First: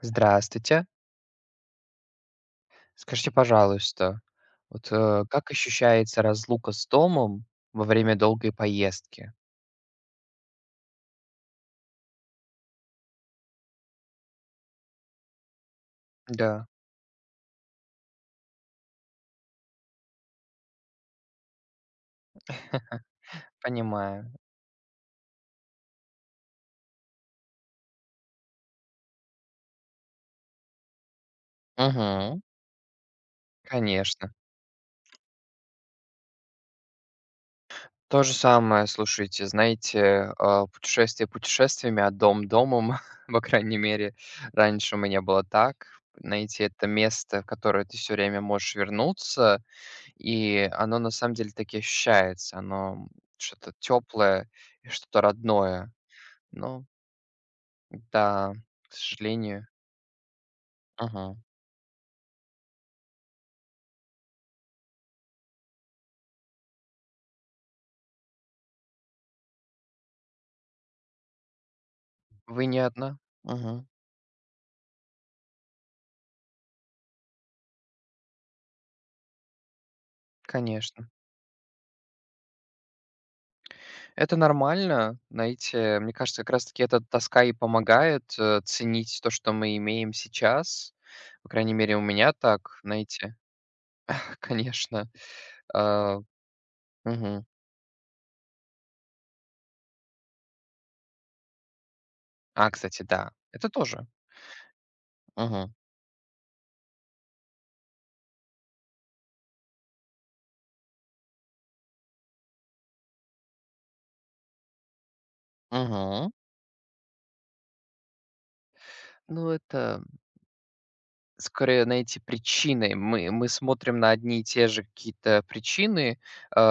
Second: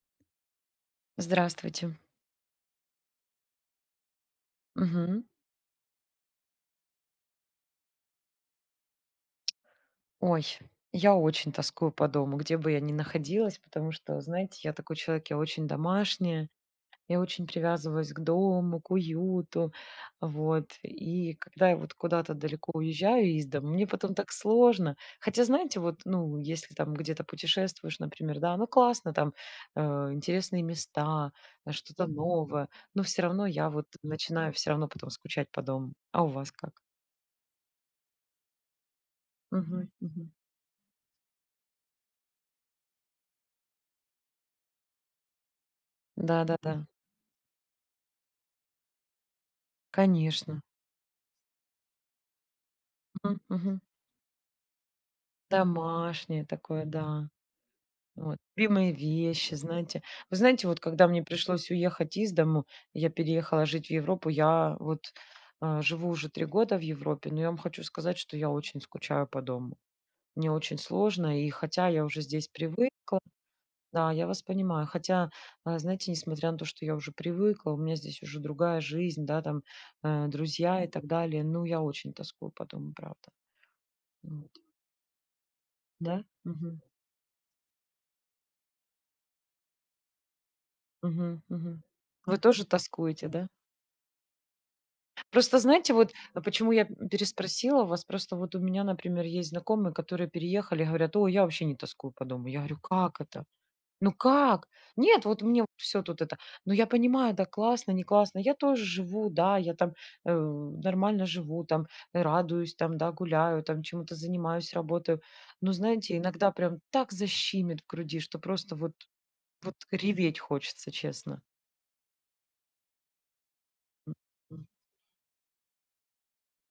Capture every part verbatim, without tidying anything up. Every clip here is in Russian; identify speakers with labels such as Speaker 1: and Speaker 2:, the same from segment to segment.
Speaker 1: Здравствуйте.
Speaker 2: Здравствуйте.
Speaker 1: Скажите, пожалуйста, вот,
Speaker 2: Мгм.
Speaker 1: э, как ощущается разлука с домом во время долгой поездки?
Speaker 2: Ой, я очень тоскую по дому, где бы я ни находилась, потому что, знаете, я такой человек, я очень домашняя,
Speaker 1: Да,
Speaker 2: я очень привязываюсь к дому, к уюту, вот. И когда я вот куда-то далеко уезжаю из дома, мне потом
Speaker 1: понимаю.
Speaker 2: так сложно. Хотя, знаете, вот, ну, если там где-то путешествуешь, например, да, ну, классно, там э, интересные места, э, что-то Мгм.
Speaker 1: Угу,
Speaker 2: Новое, но все равно я вот
Speaker 1: конечно.
Speaker 2: начинаю все равно потом скучать по дому. А у вас как?
Speaker 1: То же самое, слушайте,
Speaker 2: Мгм, мгм.
Speaker 1: знаете, а, путешествие путешествиями, а дом домом. По крайней мере, раньше у меня было так. Знаете,
Speaker 2: Да-да-да,
Speaker 1: это место, в которое ты все время можешь вернуться,
Speaker 2: конечно.
Speaker 1: и оно на самом деле таки ощущается. Оно
Speaker 2: Мгм,
Speaker 1: что-то
Speaker 2: мгм.
Speaker 1: теплое, и что-то родное.
Speaker 2: Домашнее
Speaker 1: Но
Speaker 2: такое, да. Вот.
Speaker 1: Да, к
Speaker 2: Любимые вещи,
Speaker 1: сожалению.
Speaker 2: знаете. Вы знаете, вот когда мне
Speaker 1: Ага.
Speaker 2: пришлось уехать из дому, я переехала жить в Европу, я вот а, живу уже три года в Европе, но я вам хочу сказать, что я очень скучаю по дому. Мне очень сложно, и хотя я уже здесь
Speaker 1: Вы не одна.
Speaker 2: привыкла,
Speaker 1: Мгм.
Speaker 2: да, я вас понимаю, хотя, а, знаете, несмотря на то, что я уже привыкла, у меня здесь уже другая жизнь, да, там э, друзья и так
Speaker 1: Конечно.
Speaker 2: далее, ну, я очень тоскую по дому, правда.
Speaker 1: Это нормально. Знаете, мне
Speaker 2: Да?
Speaker 1: кажется, как раз
Speaker 2: Мгм.
Speaker 1: таки эта тоска и помогает, э, ценить то, что мы имеем сейчас.
Speaker 2: Мгм.
Speaker 1: По крайней
Speaker 2: Мгм.
Speaker 1: мере, у меня
Speaker 2: Вы тоже
Speaker 1: так,
Speaker 2: тоскуете,
Speaker 1: знаете,
Speaker 2: да?
Speaker 1: конечно.
Speaker 2: Просто знаете, вот
Speaker 1: А
Speaker 2: э, почему я п-
Speaker 1: Мгм.
Speaker 2: переспросила вас, просто вот у меня, например, есть знакомые, которые переехали, говорят, о, я вообще не тоскую по дому. Я
Speaker 1: А,
Speaker 2: говорю,
Speaker 1: кстати,
Speaker 2: как
Speaker 1: да,
Speaker 2: это?
Speaker 1: это тоже.
Speaker 2: Ну как? Нет, вот мне
Speaker 1: Мгм.
Speaker 2: все тут это. Но я понимаю, да, классно, не классно. Я тоже живу, да, я там э, нормально живу, там э, радуюсь, там, да, гуляю, там чему-то занимаюсь, работаю. Но знаете,
Speaker 1: Мгм.
Speaker 2: иногда прям так защимит в груди, что просто вот,
Speaker 1: Ну,
Speaker 2: вот
Speaker 1: это
Speaker 2: реветь хочется, честно.
Speaker 1: скорее, найти причины. Мы мы смотрим на
Speaker 2: М,
Speaker 1: одни и
Speaker 2: м.
Speaker 1: те же какие-то причины,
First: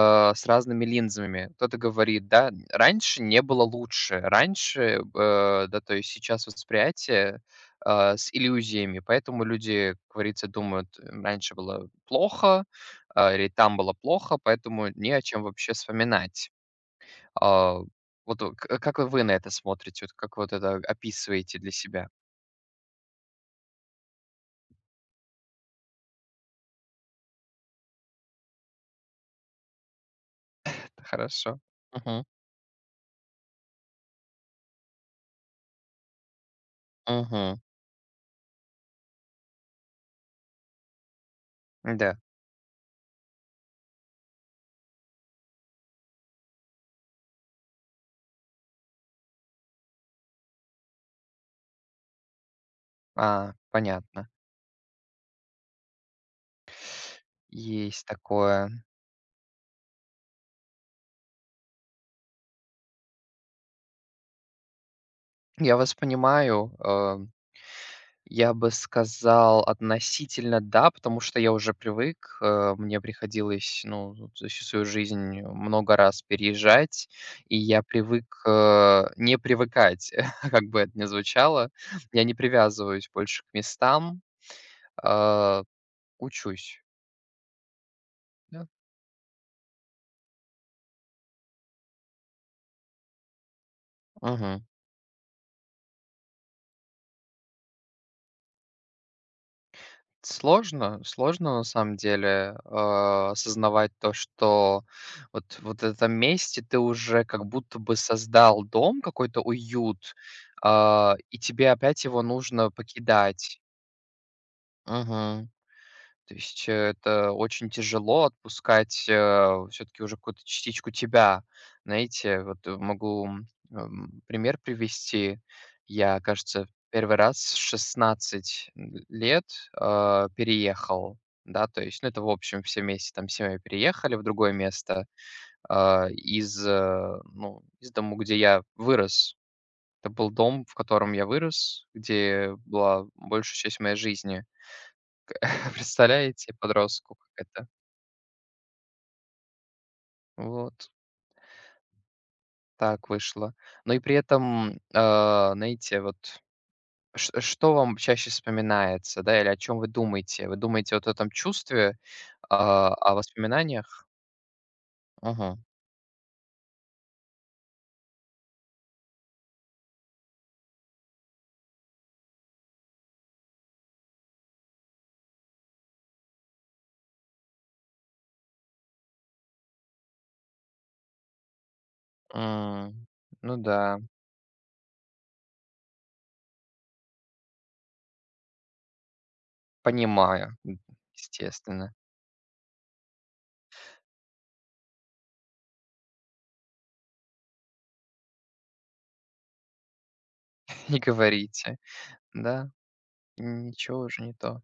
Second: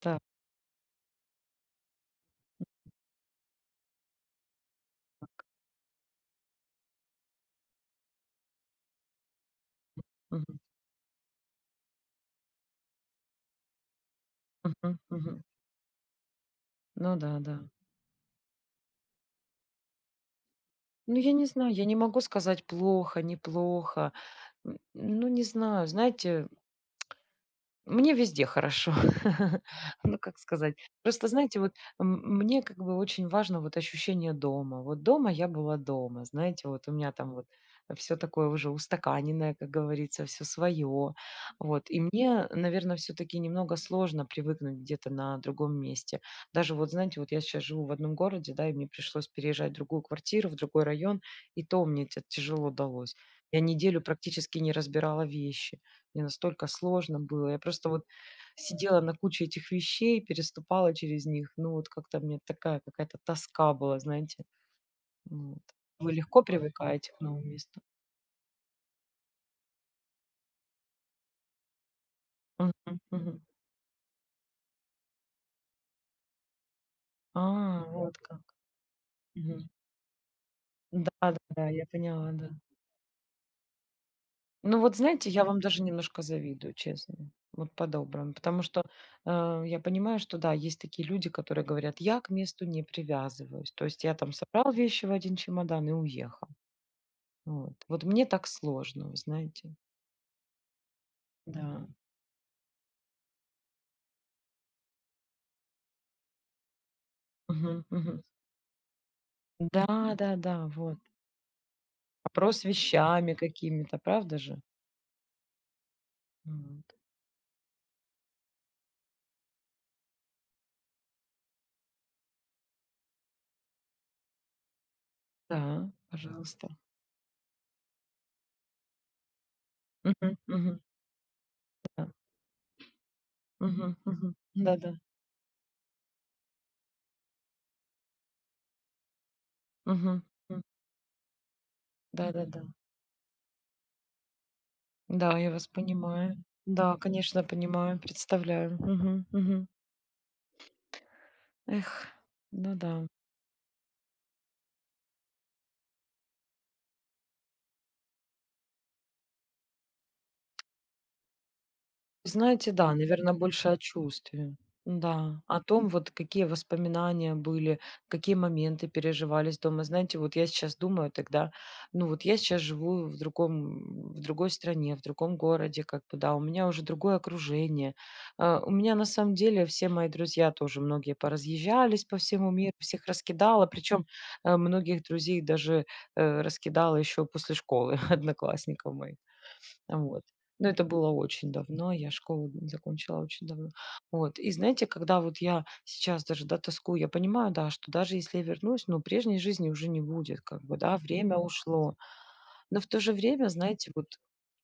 Speaker 2: Так.
Speaker 1: с разными линзами. Кто-то говорит, да: "Раньше не было лучше". Раньше, э, да, то есть сейчас восприятие, э, с иллюзиями, поэтому люди, как говорится,
Speaker 2: Мгм.
Speaker 1: думают: «М, "Раньше было плохо, э, или там было плохо", поэтому
Speaker 2: Мгм.
Speaker 1: не о
Speaker 2: Мгм.
Speaker 1: чем вообще вспоминать.
Speaker 2: Ну да, да.
Speaker 1: А, вот э, к как вы на это смотрите? Вот как вот это
Speaker 2: Ну, я не
Speaker 1: описываете для
Speaker 2: знаю, я не
Speaker 1: себя?
Speaker 2: могу сказать плохо, неплохо. М, ну, не знаю, знаете Мне везде хорошо. Ну, как сказать. Просто, знаете,
Speaker 1: Хорошо.
Speaker 2: вот м-
Speaker 1: Угу.
Speaker 2: мне как бы очень важно вот ощущение дома. Вот дома я была дома, знаете, вот у меня там вот
Speaker 1: Угу.
Speaker 2: все такое уже устаканенное, как говорится, все свое. Вот. И
Speaker 1: Да.
Speaker 2: мне, наверное, все-таки немного сложно привыкнуть где-то на другом месте. Даже вот, знаете, вот я сейчас живу в одном городе, да, и мне пришлось переезжать в другую квартиру, в другой район, и то мне это тяжело далось.
Speaker 1: А,
Speaker 2: Я неделю
Speaker 1: понятно.
Speaker 2: практически не разбирала вещи. Мне настолько сложно было. Я просто вот
Speaker 1: Есть такое.
Speaker 2: сидела на куче этих вещей, переступала через них. Ну, вот как-то мне такая какая-то тоска была, знаете. Ну Вот.
Speaker 1: Я вас
Speaker 2: Вы легко
Speaker 1: понимаю.
Speaker 2: привыкаете
Speaker 1: э,
Speaker 2: к новому месту.
Speaker 1: Я бы сказал относительно да, потому что я уже привык.
Speaker 2: Мгм,
Speaker 1: э, Мне
Speaker 2: мгм.
Speaker 1: приходилось, ну, вот за всю свою жизнь много раз переезжать,
Speaker 2: А,
Speaker 1: и я
Speaker 2: вот как.
Speaker 1: привык, э, не
Speaker 2: Мгм.
Speaker 1: привыкать, как бы это ни
Speaker 2: Да, да, да,
Speaker 1: звучало.
Speaker 2: я
Speaker 1: Я
Speaker 2: поняла,
Speaker 1: не
Speaker 2: да.
Speaker 1: привязываюсь больше к местам,
Speaker 2: Ну вот знаете, я вам
Speaker 1: э,
Speaker 2: даже немножко завидую,
Speaker 1: учусь.
Speaker 2: честно. Вот по-доброму. Потому
Speaker 1: Да?
Speaker 2: что э, я понимаю, что да, есть такие люди, которые говорят, я к месту не привязываюсь. То есть я там
Speaker 1: Мгм.
Speaker 2: собрал вещи в один чемодан и уехал. Вот. Вот мне так сложно, вы знаете.
Speaker 1: Сложно, сложно на
Speaker 2: Да.
Speaker 1: самом деле, э, осознавать то, что вот вот в этом месте ты уже как будто
Speaker 2: Мгм,
Speaker 1: бы
Speaker 2: мгм.
Speaker 1: создал дом, какой-то уют,
Speaker 2: Да, да, да, вот.
Speaker 1: а, и тебе опять его
Speaker 2: Вопрос с
Speaker 1: нужно
Speaker 2: вещами
Speaker 1: покидать.
Speaker 2: какими-то, правда же?
Speaker 1: Мгм. То есть, э,
Speaker 2: Вот.
Speaker 1: это очень тяжело отпускать, все таки уже какую-то частичку тебя. Знаете, вот э, могу, м, пример привести.
Speaker 2: Да, Да.
Speaker 1: Я, кажется,
Speaker 2: пожалуйста.
Speaker 1: первый раз в шестнадцать лет, э,
Speaker 2: Мгм, мгм,
Speaker 1: переехал, да, то есть,
Speaker 2: да.
Speaker 1: ну, это, в общем, все вместе там семьей
Speaker 2: Мгм,
Speaker 1: переехали в
Speaker 2: мгм.
Speaker 1: другое
Speaker 2: Да-да.
Speaker 1: место, а, из, э, ну, из дому, где я вырос. Это
Speaker 2: Мгм,
Speaker 1: был
Speaker 2: м.
Speaker 1: дом, в котором я вырос, где
Speaker 2: Да-да-да.
Speaker 1: была большая часть моей жизни.
Speaker 2: Да, Да, я вас понимаю.
Speaker 1: Представляете
Speaker 2: Да,
Speaker 1: подростку,
Speaker 2: конечно,
Speaker 1: как это.
Speaker 2: понимаю, представляю. Мгм, мгм.
Speaker 1: Вот
Speaker 2: Эх, ну да.
Speaker 1: так вышло. Но и при этом, э, знаете, вот ш что вам чаще вспоминается, да, или о чем вы думаете? Вы думаете вот о этом чувстве,
Speaker 2: Знаете, да,
Speaker 1: а, о
Speaker 2: наверное, больше о
Speaker 1: воспоминаниях?
Speaker 2: чувстве. Да,
Speaker 1: Угу.
Speaker 2: о том, вот какие воспоминания были, какие моменты переживались дома. Знаете, вот я сейчас думаю тогда, ну вот я сейчас живу в другом в другой стране, в другом городе, как бы, да, у меня уже другое окружение. А, у меня на самом деле все мои друзья тоже многие поразъезжались по всему миру, всех
Speaker 1: М, ну
Speaker 2: раскидала,
Speaker 1: да,
Speaker 2: причем, э, многих друзей даже, э, раскидала еще после школы, одноклассников моих. Вот.
Speaker 1: понимаю,
Speaker 2: Но
Speaker 1: м,
Speaker 2: это было очень давно,
Speaker 1: естественно.
Speaker 2: я школу закончила очень давно. Вот. И знаете, когда вот я сейчас даже, да, тоскую, я понимаю, да, что даже если я вернусь, ну, прежней жизни уже не будет, как бы, да,
Speaker 1: Не
Speaker 2: время Мгм.
Speaker 1: говорите.
Speaker 2: Ушло.
Speaker 1: Да,
Speaker 2: Но в то же время, знаете,
Speaker 1: ничего
Speaker 2: вот,
Speaker 1: уже не то.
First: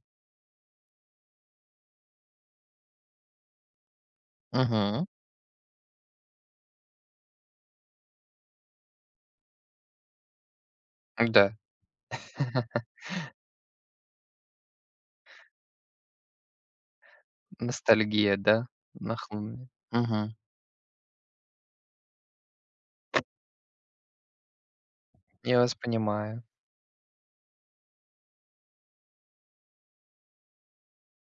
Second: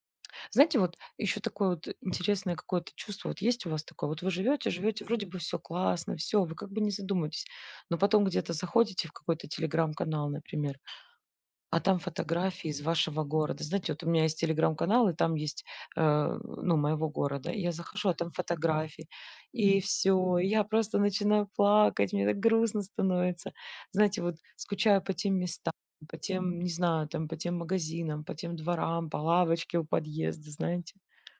Speaker 2: знаете, вот еще такое вот интересное какое-то чувство, вот есть у вас такое, вот вы живете, живете,
Speaker 1: Угу.
Speaker 2: вроде бы все классно, все, вы как бы не задумываетесь, но потом где-то заходите в какой-то телеграм-канал, например,
Speaker 1: Да.
Speaker 2: а там фотографии из вашего города. Знаете, вот у меня есть телеграм-канал, и там есть, э, ну, моего города. И я захожу, а там
Speaker 1: Ностальгия, да,
Speaker 2: фотографии.
Speaker 1: нахлынула.
Speaker 2: И
Speaker 1: Угу.
Speaker 2: все. я просто начинаю плакать, мне так грустно становится. Знаете, вот скучаю по тем
Speaker 1: Я
Speaker 2: местам,
Speaker 1: вас
Speaker 2: по
Speaker 1: понимаю.
Speaker 2: тем, не знаю, там, по тем магазинам, по тем дворам, по лавочке у подъезда, знаете.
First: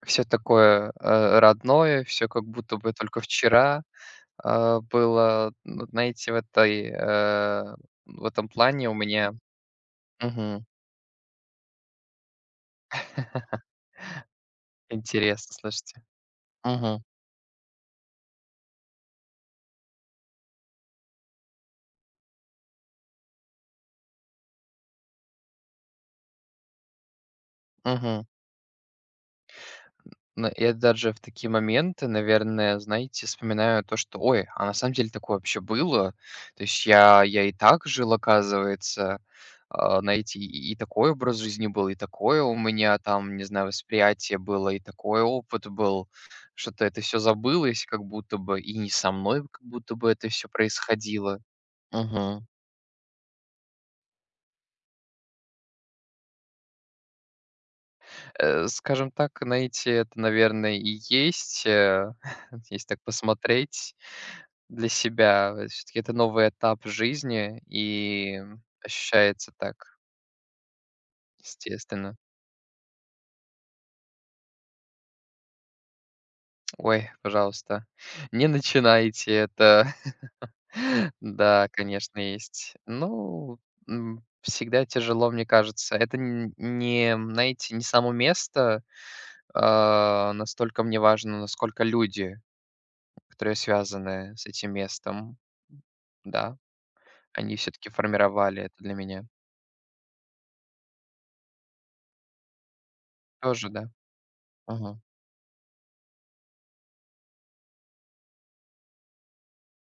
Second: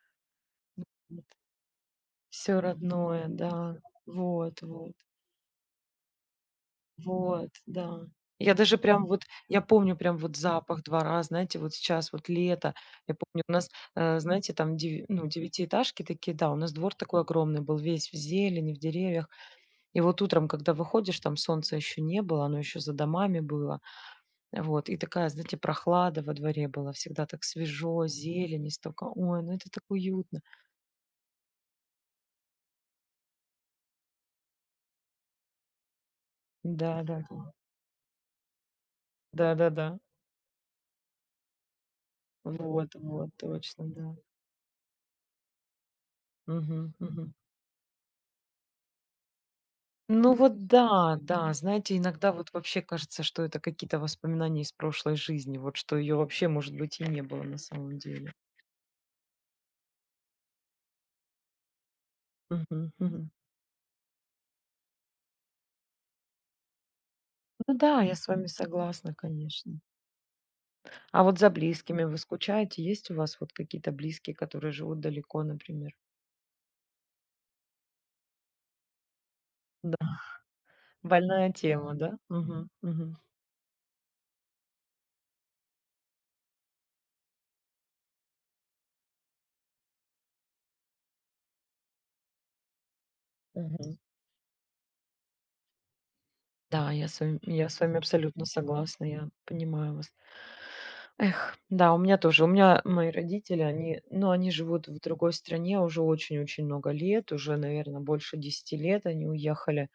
Speaker 1: Все такое,
Speaker 2: Все
Speaker 1: э, родное, все как будто бы только
Speaker 2: родное, да.
Speaker 1: вчера.
Speaker 2: Вот,
Speaker 1: А,
Speaker 2: вот.
Speaker 1: было, ну, знаете, в этой,
Speaker 2: Вот,
Speaker 1: э,
Speaker 2: да.
Speaker 1: в этом
Speaker 2: Я даже
Speaker 1: плане у
Speaker 2: прям вот,
Speaker 1: меня.
Speaker 2: я помню прям вот
Speaker 1: Мгм.
Speaker 2: запах двора, знаете, вот сейчас вот лето, я помню, у нас, э, знаете, там, деви- ну,
Speaker 1: Интересно, слушайте.
Speaker 2: девятиэтажки такие, да, у нас двор
Speaker 1: Мгм.
Speaker 2: такой огромный был, весь в зелени, в деревьях. И вот утром, когда выходишь, там солнца еще не было, оно еще за домами было, вот, и такая, знаете, прохлада во дворе была, всегда так свежо,
Speaker 1: Мгм.
Speaker 2: зелени столько, ой, ну это так уютно.
Speaker 1: Но я даже в такие моменты, наверное, знаете, вспоминаю то, что, ой, а на самом деле такое вообще было. То есть
Speaker 2: Да, да,
Speaker 1: я я и так жил, оказывается.
Speaker 2: да, да, да, да,
Speaker 1: А, знаете, и и такой образ жизни был, и такое у
Speaker 2: вот,
Speaker 1: меня
Speaker 2: вот,
Speaker 1: там, не знаю,
Speaker 2: точно, да.
Speaker 1: восприятие было, и такой опыт был. Что-то
Speaker 2: Мгм,
Speaker 1: это все
Speaker 2: мгм.
Speaker 1: забылось как будто бы, и не со мной как будто бы это
Speaker 2: Ну
Speaker 1: все
Speaker 2: вот да,
Speaker 1: происходило.
Speaker 2: да. Знаете, иногда
Speaker 1: Мгм.
Speaker 2: вот вообще кажется, что это какие-то воспоминания из прошлой жизни, вот что ее вообще, может быть, и не было на самом деле.
Speaker 1: Э, скажем так, найти это, наверное, и есть, э, если
Speaker 2: Мгм,
Speaker 1: так
Speaker 2: мгм.
Speaker 1: посмотреть, для себя. Все таки это новый этап жизни,
Speaker 2: Ну да, я с
Speaker 1: и
Speaker 2: вами согласна,
Speaker 1: ощущается
Speaker 2: конечно.
Speaker 1: так,
Speaker 2: А вот за близкими
Speaker 1: естественно.
Speaker 2: вы скучаете? Есть у вас вот какие-то близкие, которые живут далеко, например?
Speaker 1: Ой, пожалуйста, не начинайте это.
Speaker 2: Да. Больная
Speaker 1: Да,
Speaker 2: тема, да?
Speaker 1: конечно,
Speaker 2: Мгм,
Speaker 1: есть.
Speaker 2: мгм,
Speaker 1: Ну, м, всегда тяжело, мне кажется. Это н не, знаете, не само место, а настолько мне важно, насколько люди, которые
Speaker 2: мгм.
Speaker 1: связаны с этим местом, да,
Speaker 2: Да, я с вами,
Speaker 1: они
Speaker 2: я
Speaker 1: все
Speaker 2: с
Speaker 1: таки
Speaker 2: вами абсолютно
Speaker 1: формировали это для
Speaker 2: согласна,
Speaker 1: меня.
Speaker 2: я понимаю вас. Эх, да, у меня тоже. У меня мои родители,
Speaker 1: Тоже, да?
Speaker 2: они, ну, они живут
Speaker 1: Мгм.
Speaker 2: в другой стране уже очень-очень много лет, уже, наверное, больше десяти лет они уехали.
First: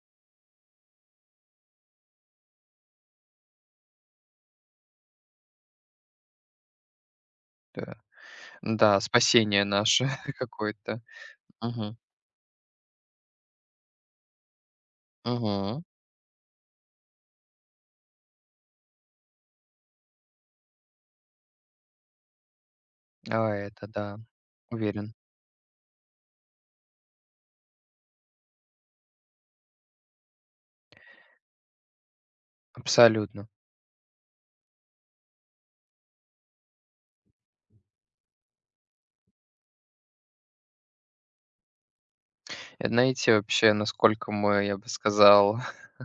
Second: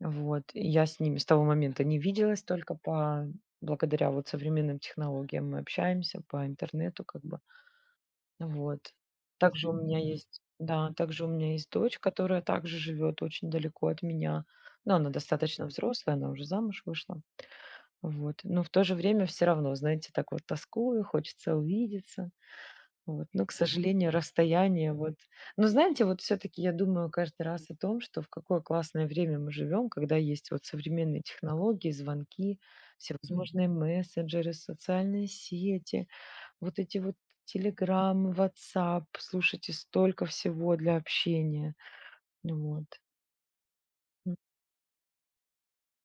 Speaker 2: Вот. И я с ними с того момента не виделась, только по благодаря вот современным технологиям мы общаемся по интернету, как бы.
Speaker 1: Да.
Speaker 2: Вот.
Speaker 1: Да, спасение
Speaker 2: Также у меня
Speaker 1: наше
Speaker 2: есть, да,
Speaker 1: какое-то.
Speaker 2: также у меня есть
Speaker 1: Мгм.
Speaker 2: дочь, которая также живет очень далеко от меня. Но она достаточно
Speaker 1: Мгм.
Speaker 2: взрослая, она уже замуж вышла. Вот. Но в то же время все равно, знаете, так вот тоскую, хочется увидеться. Вот. Но,
Speaker 1: А
Speaker 2: к
Speaker 1: это
Speaker 2: сожалению,
Speaker 1: да,
Speaker 2: расстояние
Speaker 1: уверен.
Speaker 2: вот Но знаете, вот все таки я думаю каждый раз о том, что в какое классное время мы живем, когда есть вот современные технологии, звонки,
Speaker 1: Абсолютно.
Speaker 2: всевозможные мессенджеры, социальные сети, вот эти вот "Телеграмы", WhatsApp, Слушайте, столько всего для общения. Вот.
Speaker 1: И знаете, вообще, насколько
Speaker 2: М,
Speaker 1: мы, я бы сказал,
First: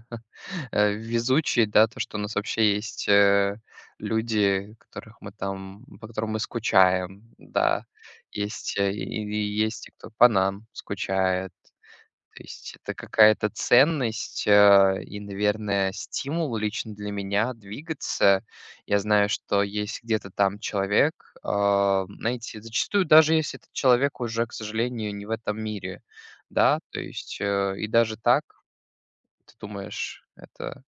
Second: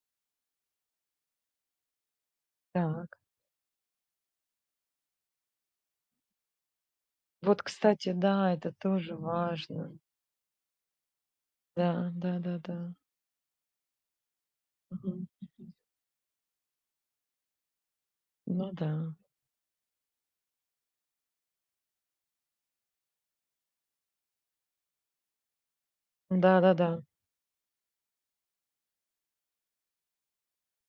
Speaker 1: э, везучие, да, то, что у нас вообще есть,
Speaker 2: так.
Speaker 1: э, люди, которых мы там по которым мы скучаем,
Speaker 2: Вот,
Speaker 1: да.
Speaker 2: кстати, да, это
Speaker 1: Есть, э,
Speaker 2: тоже
Speaker 1: и и есть те,
Speaker 2: важно.
Speaker 1: кто по нам скучает.
Speaker 2: Да,
Speaker 1: То есть
Speaker 2: да-да-да.
Speaker 1: это какая-то ценность, э, и,
Speaker 2: Мгм.
Speaker 1: наверное, стимул лично для меня двигаться.
Speaker 2: Ну да.
Speaker 1: Я знаю, что есть где-то там человек, а, знаете, зачастую даже если этот человек уже, к сожалению, не в этом мире, да,
Speaker 2: Да-да-да.
Speaker 1: то есть, э, и даже так ты думаешь, это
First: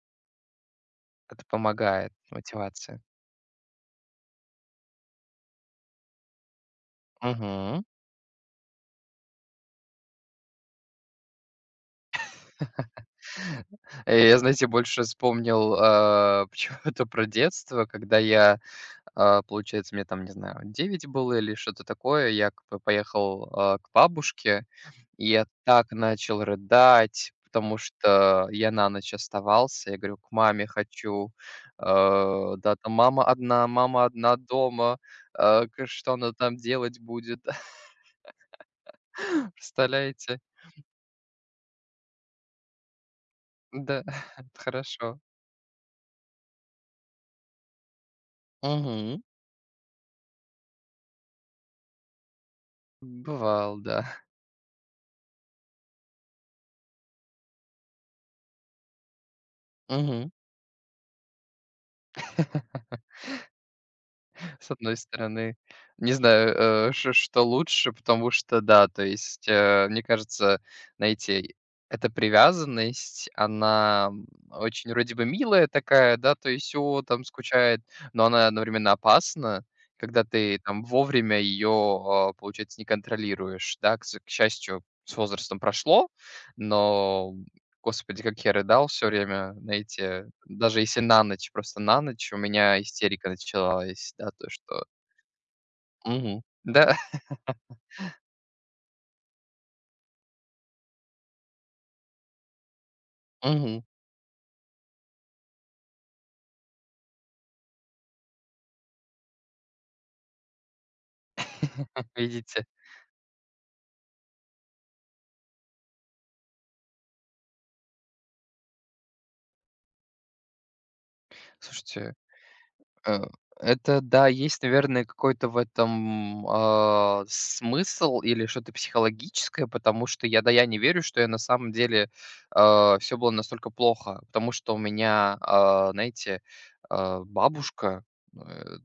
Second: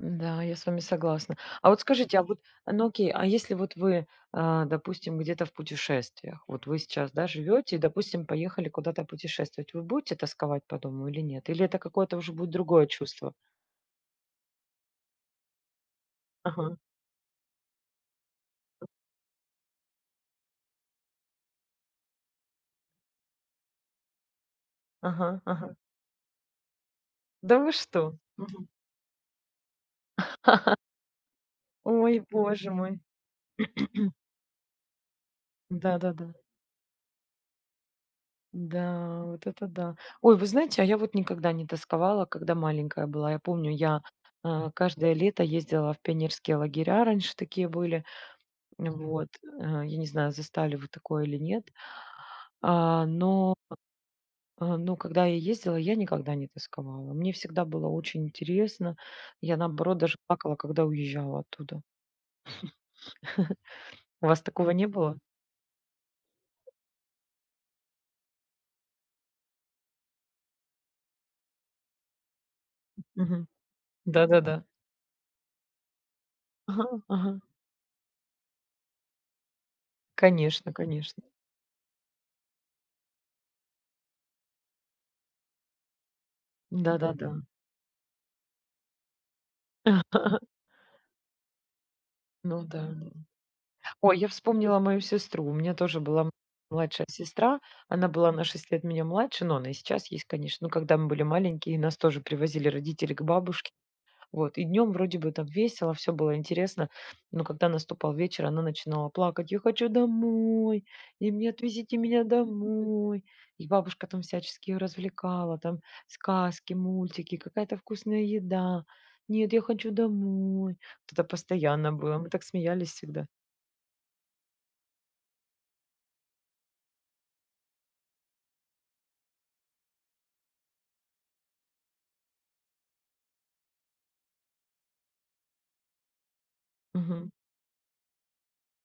Speaker 2: Да, да, да, я с вами согласна.
Speaker 1: это
Speaker 2: А вот
Speaker 1: помогает,
Speaker 2: скажите, а вот, а, ну
Speaker 1: мотивация.
Speaker 2: окей, а если вот вы, а, допустим, где-то в путешествиях, вот вы сейчас, да, живете и,
Speaker 1: Мгм.
Speaker 2: допустим, поехали куда-то путешествовать, вы будете тосковать по дому или нет? Или это какое-то уже будет другое чувство?
Speaker 1: Э, я, знаете, больше вспомнил, а,
Speaker 2: Ага,
Speaker 1: почему-то про детство, когда я. А, получается, мне там, не знаю, девять было или что-то такое. Я как бы поехал, а, к бабушке, и
Speaker 2: ага,
Speaker 1: я
Speaker 2: ага.
Speaker 1: так начал рыдать,
Speaker 2: Да вы
Speaker 1: потому
Speaker 2: что?
Speaker 1: что
Speaker 2: Мгм.
Speaker 1: я на ночь оставался. Я говорю: "К маме хочу".
Speaker 2: Ой,
Speaker 1: Э,
Speaker 2: боже
Speaker 1: да, там
Speaker 2: мой.
Speaker 1: мама одна, мама одна дома. Э, к что
Speaker 2: Да-да-да.
Speaker 1: она там делать будет?
Speaker 2: Да, вот это да. Ой,
Speaker 1: Представляете?
Speaker 2: вы знаете, а я вот никогда не тосковала, когда маленькая была. Я помню, я
Speaker 1: Да, это
Speaker 2: а, каждое
Speaker 1: хорошо.
Speaker 2: лето ездила в пионерские лагеря, раньше такие были. Мгм.
Speaker 1: Мгм.
Speaker 2: Вот, а, я не знаю, застали вы такое или нет. А, Но,
Speaker 1: Бывал, да.
Speaker 2: а, ну, когда я ездила, я никогда не тосковала. Мне всегда было очень интересно. Я, наоборот, даже
Speaker 1: Мгм.
Speaker 2: плакала, когда уезжала оттуда. У вас
Speaker 1: С
Speaker 2: такого не
Speaker 1: одной
Speaker 2: было?
Speaker 1: стороны, не знаю, э, ш что лучше, потому что да, то есть, э, мне кажется, знаете, эта привязанность,
Speaker 2: Мгм.
Speaker 1: она, м,
Speaker 2: Да-да-да.
Speaker 1: очень вроде бы милая такая, да, то есть:
Speaker 2: Ага,
Speaker 1: "О, там
Speaker 2: ага.
Speaker 1: скучает", но она одновременно опасна, когда ты
Speaker 2: Конечно,
Speaker 1: там
Speaker 2: конечно.
Speaker 1: вовремя ее, получается, не контролируешь, да. К с к счастью, с возрастом прошло,
Speaker 2: Да-да-да.
Speaker 1: но. Господи, как я рыдал все время, знаете, даже если на ночь, просто на ночь у
Speaker 2: Ну
Speaker 1: меня
Speaker 2: да.
Speaker 1: истерика началась,
Speaker 2: Ой, я
Speaker 1: да, то,
Speaker 2: вспомнила
Speaker 1: что.
Speaker 2: мою сестру. У меня тоже была м-
Speaker 1: Мгм. Да,
Speaker 2: младшая сестра. Она была на шесть лет меня младше, но она и сейчас есть, конечно. Но когда мы были маленькие, нас тоже привозили родители к бабушке.
Speaker 1: мгм.
Speaker 2: Вот. И днем вроде бы там весело, все было интересно. Но когда наступал вечер, она начинала плакать. Я хочу домой, и мне отвезите меня
Speaker 1: Видите?
Speaker 2: домой. И бабушка там всячески ее развлекала. Там сказки, мультики, какая-то вкусная еда. Нет, я хочу домой. Вот Это постоянно
Speaker 1: Слушайте,
Speaker 2: было. Мы так смеялись
Speaker 1: Э,
Speaker 2: всегда.
Speaker 1: это да, есть, наверное, какой-то в этом, а, смысл или что-то психологическое, потому что я, да, я не верю, что я на самом деле, все было настолько плохо, потому что у меня, а, знаете, а,
Speaker 2: Мгм.
Speaker 1: бабушка, э, э,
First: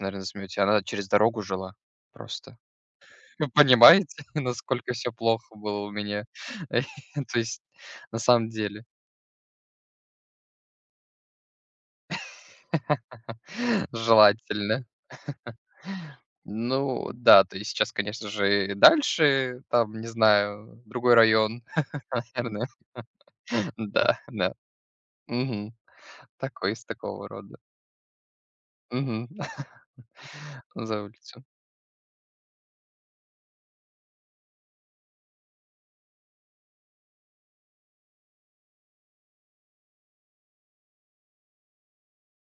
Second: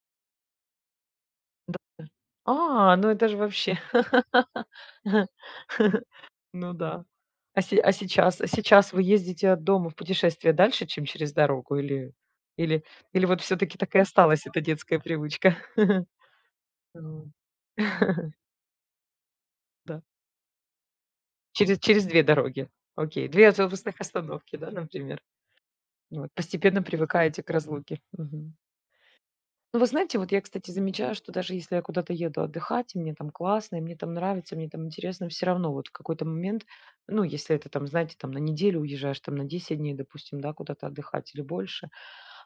Speaker 1: наверное, засмеётесь, она через дорогу жила
Speaker 2: да
Speaker 1: просто.
Speaker 2: А, ну это же
Speaker 1: Вы
Speaker 2: вообще.
Speaker 1: понимаете, насколько все плохо было у меня?
Speaker 2: Ну да.
Speaker 1: То
Speaker 2: А
Speaker 1: есть,
Speaker 2: се а
Speaker 1: на
Speaker 2: сейчас а
Speaker 1: самом деле,
Speaker 2: сейчас вы ездите от дома в путешествие дальше, чем через дорогу или или или вот все таки так и осталась эта
Speaker 1: желательно.
Speaker 2: детская привычка?
Speaker 1: Ну
Speaker 2: Ну.
Speaker 1: да, то есть сейчас, конечно же, и дальше, там,
Speaker 2: Да.
Speaker 1: не знаю, другой район,
Speaker 2: Через через две
Speaker 1: наверное.
Speaker 2: дороги. Окей, Две автобусных
Speaker 1: Да, да.
Speaker 2: остановки, да, например?
Speaker 1: Мгм.
Speaker 2: Вот.
Speaker 1: Такой,
Speaker 2: Постепенно
Speaker 1: из такого
Speaker 2: привыкаете к
Speaker 1: рода.
Speaker 2: разлуке. Мгм.
Speaker 1: Мгм.
Speaker 2: Ну, вы знаете, вот я, кстати,
Speaker 1: За
Speaker 2: замечаю, что
Speaker 1: улицу.
Speaker 2: даже если я куда-то еду отдыхать, и мне там классно, и мне там нравится, мне там интересно, все равно вот в какой-то момент, ну, если это там, знаете, там на неделю уезжаешь, там на десять дней, допустим, да, куда-то отдыхать или больше,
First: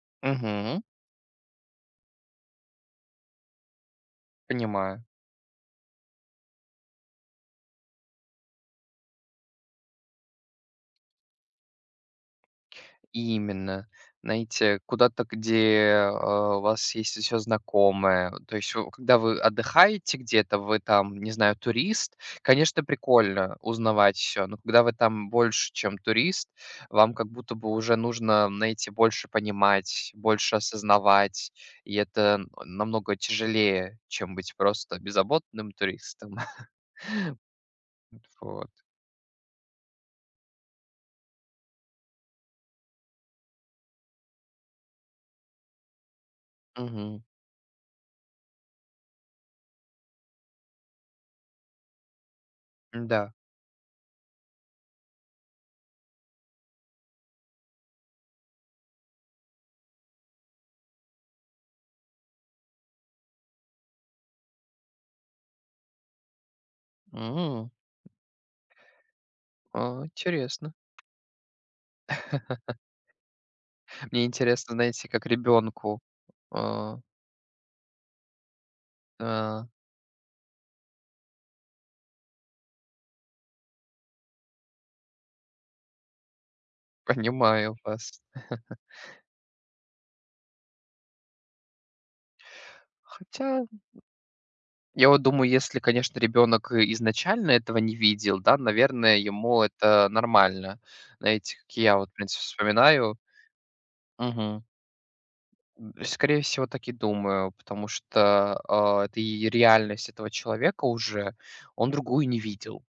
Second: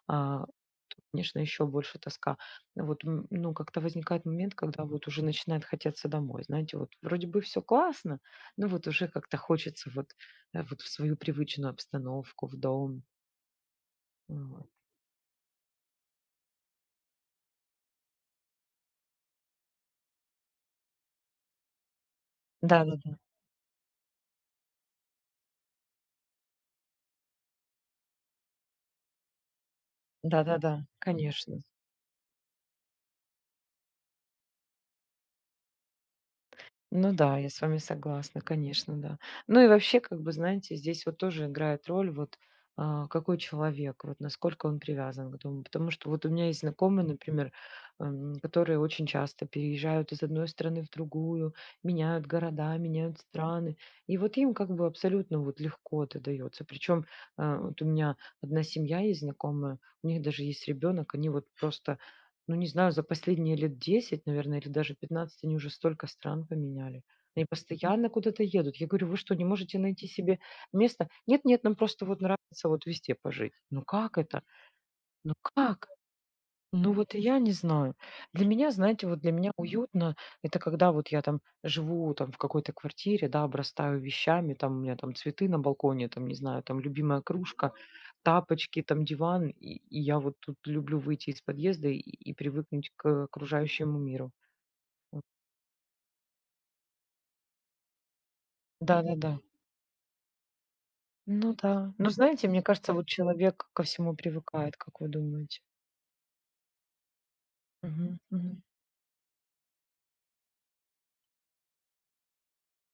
Speaker 2: а,
Speaker 1: Мгм.
Speaker 2: конечно, еще больше тоска. Вот, м, ну, как-то возникает момент, когда
Speaker 1: Понимаю.
Speaker 2: вот уже начинает хотеться домой, знаете, вот вроде бы все классно, но вот уже как-то хочется вот, э, вот в свою привычную обстановку, в дом.
Speaker 1: Именно.
Speaker 2: Вот.
Speaker 1: Знаете, куда-то, где, а, у вас есть еще знакомые. То есть, у когда вы отдыхаете где-то, вы там, не знаю, турист, конечно,
Speaker 2: Да-да-да,
Speaker 1: прикольно узнавать все, но когда вы там больше, чем турист, вам как будто бы уже нужно, знаете, больше понимать, больше
Speaker 2: да-да-да,
Speaker 1: осознавать,
Speaker 2: конечно.
Speaker 1: и это намного тяжелее, чем быть просто беззаботным туристом.
Speaker 2: Ну да, я с вами согласна,
Speaker 1: Вот.
Speaker 2: конечно, да. Ну и вообще, как бы, знаете, здесь вот тоже играет роль вот а, какой человек, вот насколько он привязан к дому. Потому что вот у меня есть знакомые,
Speaker 1: Мгм.
Speaker 2: например, м, которые очень часто переезжают из одной страны в другую, меняют города, меняют
Speaker 1: Да.
Speaker 2: страны. И вот им как бы абсолютно вот легко это дается. Причем а, вот у меня одна семья есть знакомая, у них даже есть ребенок, они вот просто ну, не знаю, за последние лет десять, наверное, или даже пятнадцать они уже столько стран поменяли. Они
Speaker 1: М.
Speaker 2: постоянно куда-то едут. Я говорю: "Вы что, не можете
Speaker 1: А,
Speaker 2: найти себе
Speaker 1: интересно.
Speaker 2: место?" "Нет, нет, нам просто вот нравится вот везде пожить". Ну как
Speaker 1: Мне
Speaker 2: это?
Speaker 1: интересно, знаете, как
Speaker 2: Ну как?
Speaker 1: ребенку.
Speaker 2: Ну
Speaker 1: А,
Speaker 2: вот я не знаю. Для меня, знаете, вот для меня
Speaker 1: да,
Speaker 2: уютно, это когда вот я там живу там в какой-то квартире, да, обрастаю вещами, там у меня там цветы на балконе, там, не знаю, там любимая кружка,
Speaker 1: понимаю вас.
Speaker 2: тапочки, там диван, и, и я вот тут люблю выйти из подъезда и, и привыкнуть к
Speaker 1: Хотя,
Speaker 2: окружающему миру.
Speaker 1: я вот
Speaker 2: Вот.
Speaker 1: думаю, если, конечно, ребенок изначально этого не видел, да, наверное,
Speaker 2: Да-да-да.
Speaker 1: ему это нормально.
Speaker 2: Ну
Speaker 1: Знаете, как
Speaker 2: да.
Speaker 1: я
Speaker 2: Но
Speaker 1: вот, в принципе,
Speaker 2: знаете, мне кажется, вот
Speaker 1: вспоминаю.
Speaker 2: человек ко всему
Speaker 1: Мгм.
Speaker 2: привыкает, как вы думаете?
Speaker 1: М, скорее всего, так и думаю, потому
Speaker 2: Мгм,
Speaker 1: что,
Speaker 2: мгм.
Speaker 1: а, это и реальность этого человека уже, он другую не видел.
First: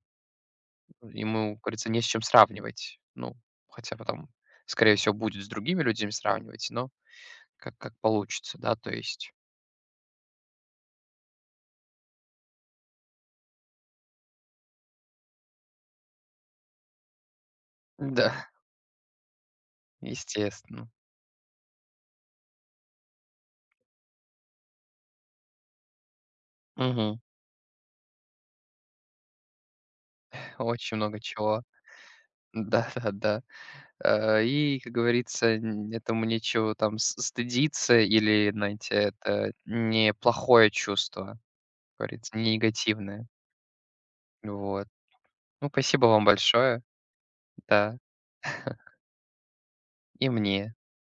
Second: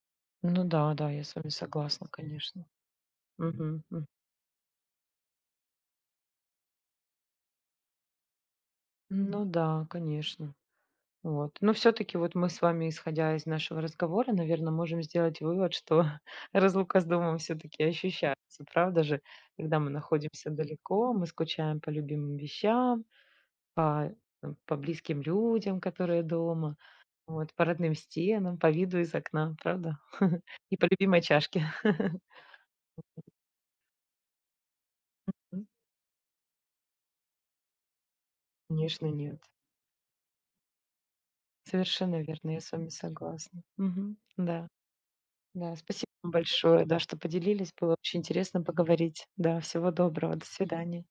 Speaker 2: Ну да, да, я с вами
Speaker 1: Ему, как говорится, не с
Speaker 2: согласна,
Speaker 1: чем
Speaker 2: конечно.
Speaker 1: сравнивать. Ну,
Speaker 2: Мгм,
Speaker 1: хотя
Speaker 2: м.
Speaker 1: потом, скорее всего, будет с другими людьми сравнивать, но Как как получится, да, то есть.
Speaker 2: Ну да, конечно. Вот. Но все-таки вот мы с вами, исходя из нашего разговора, наверное, можем сделать вывод, что разлука с домом все-таки
Speaker 1: Да,
Speaker 2: ощущается, правда же? Когда мы находимся
Speaker 1: естественно.
Speaker 2: далеко, мы скучаем по любимым вещам, по, э, по близким людям, которые дома,
Speaker 1: Мгм.
Speaker 2: вот, по родным стенам, по виду из окна, правда? И по
Speaker 1: Очень
Speaker 2: любимой
Speaker 1: много чего.
Speaker 2: чашке.
Speaker 1: Да-да-да. Э, и, как говорится,
Speaker 2: М,
Speaker 1: н этому нечего там с стыдиться или, знаете,
Speaker 2: Конечно, нет.
Speaker 1: это не плохое чувство, как
Speaker 2: Совершенно
Speaker 1: говорится,
Speaker 2: верно,
Speaker 1: не
Speaker 2: я с вами
Speaker 1: негативное.
Speaker 2: согласна. Мгм. Да.
Speaker 1: Вот. Ну,
Speaker 2: Да, спасибо
Speaker 1: спасибо вам
Speaker 2: вам
Speaker 1: большое.
Speaker 2: большое, да, что поделились. Было
Speaker 1: Да,
Speaker 2: очень интересно поговорить. Да, всего
Speaker 1: и
Speaker 2: доброго, до
Speaker 1: мне.
Speaker 2: свидания.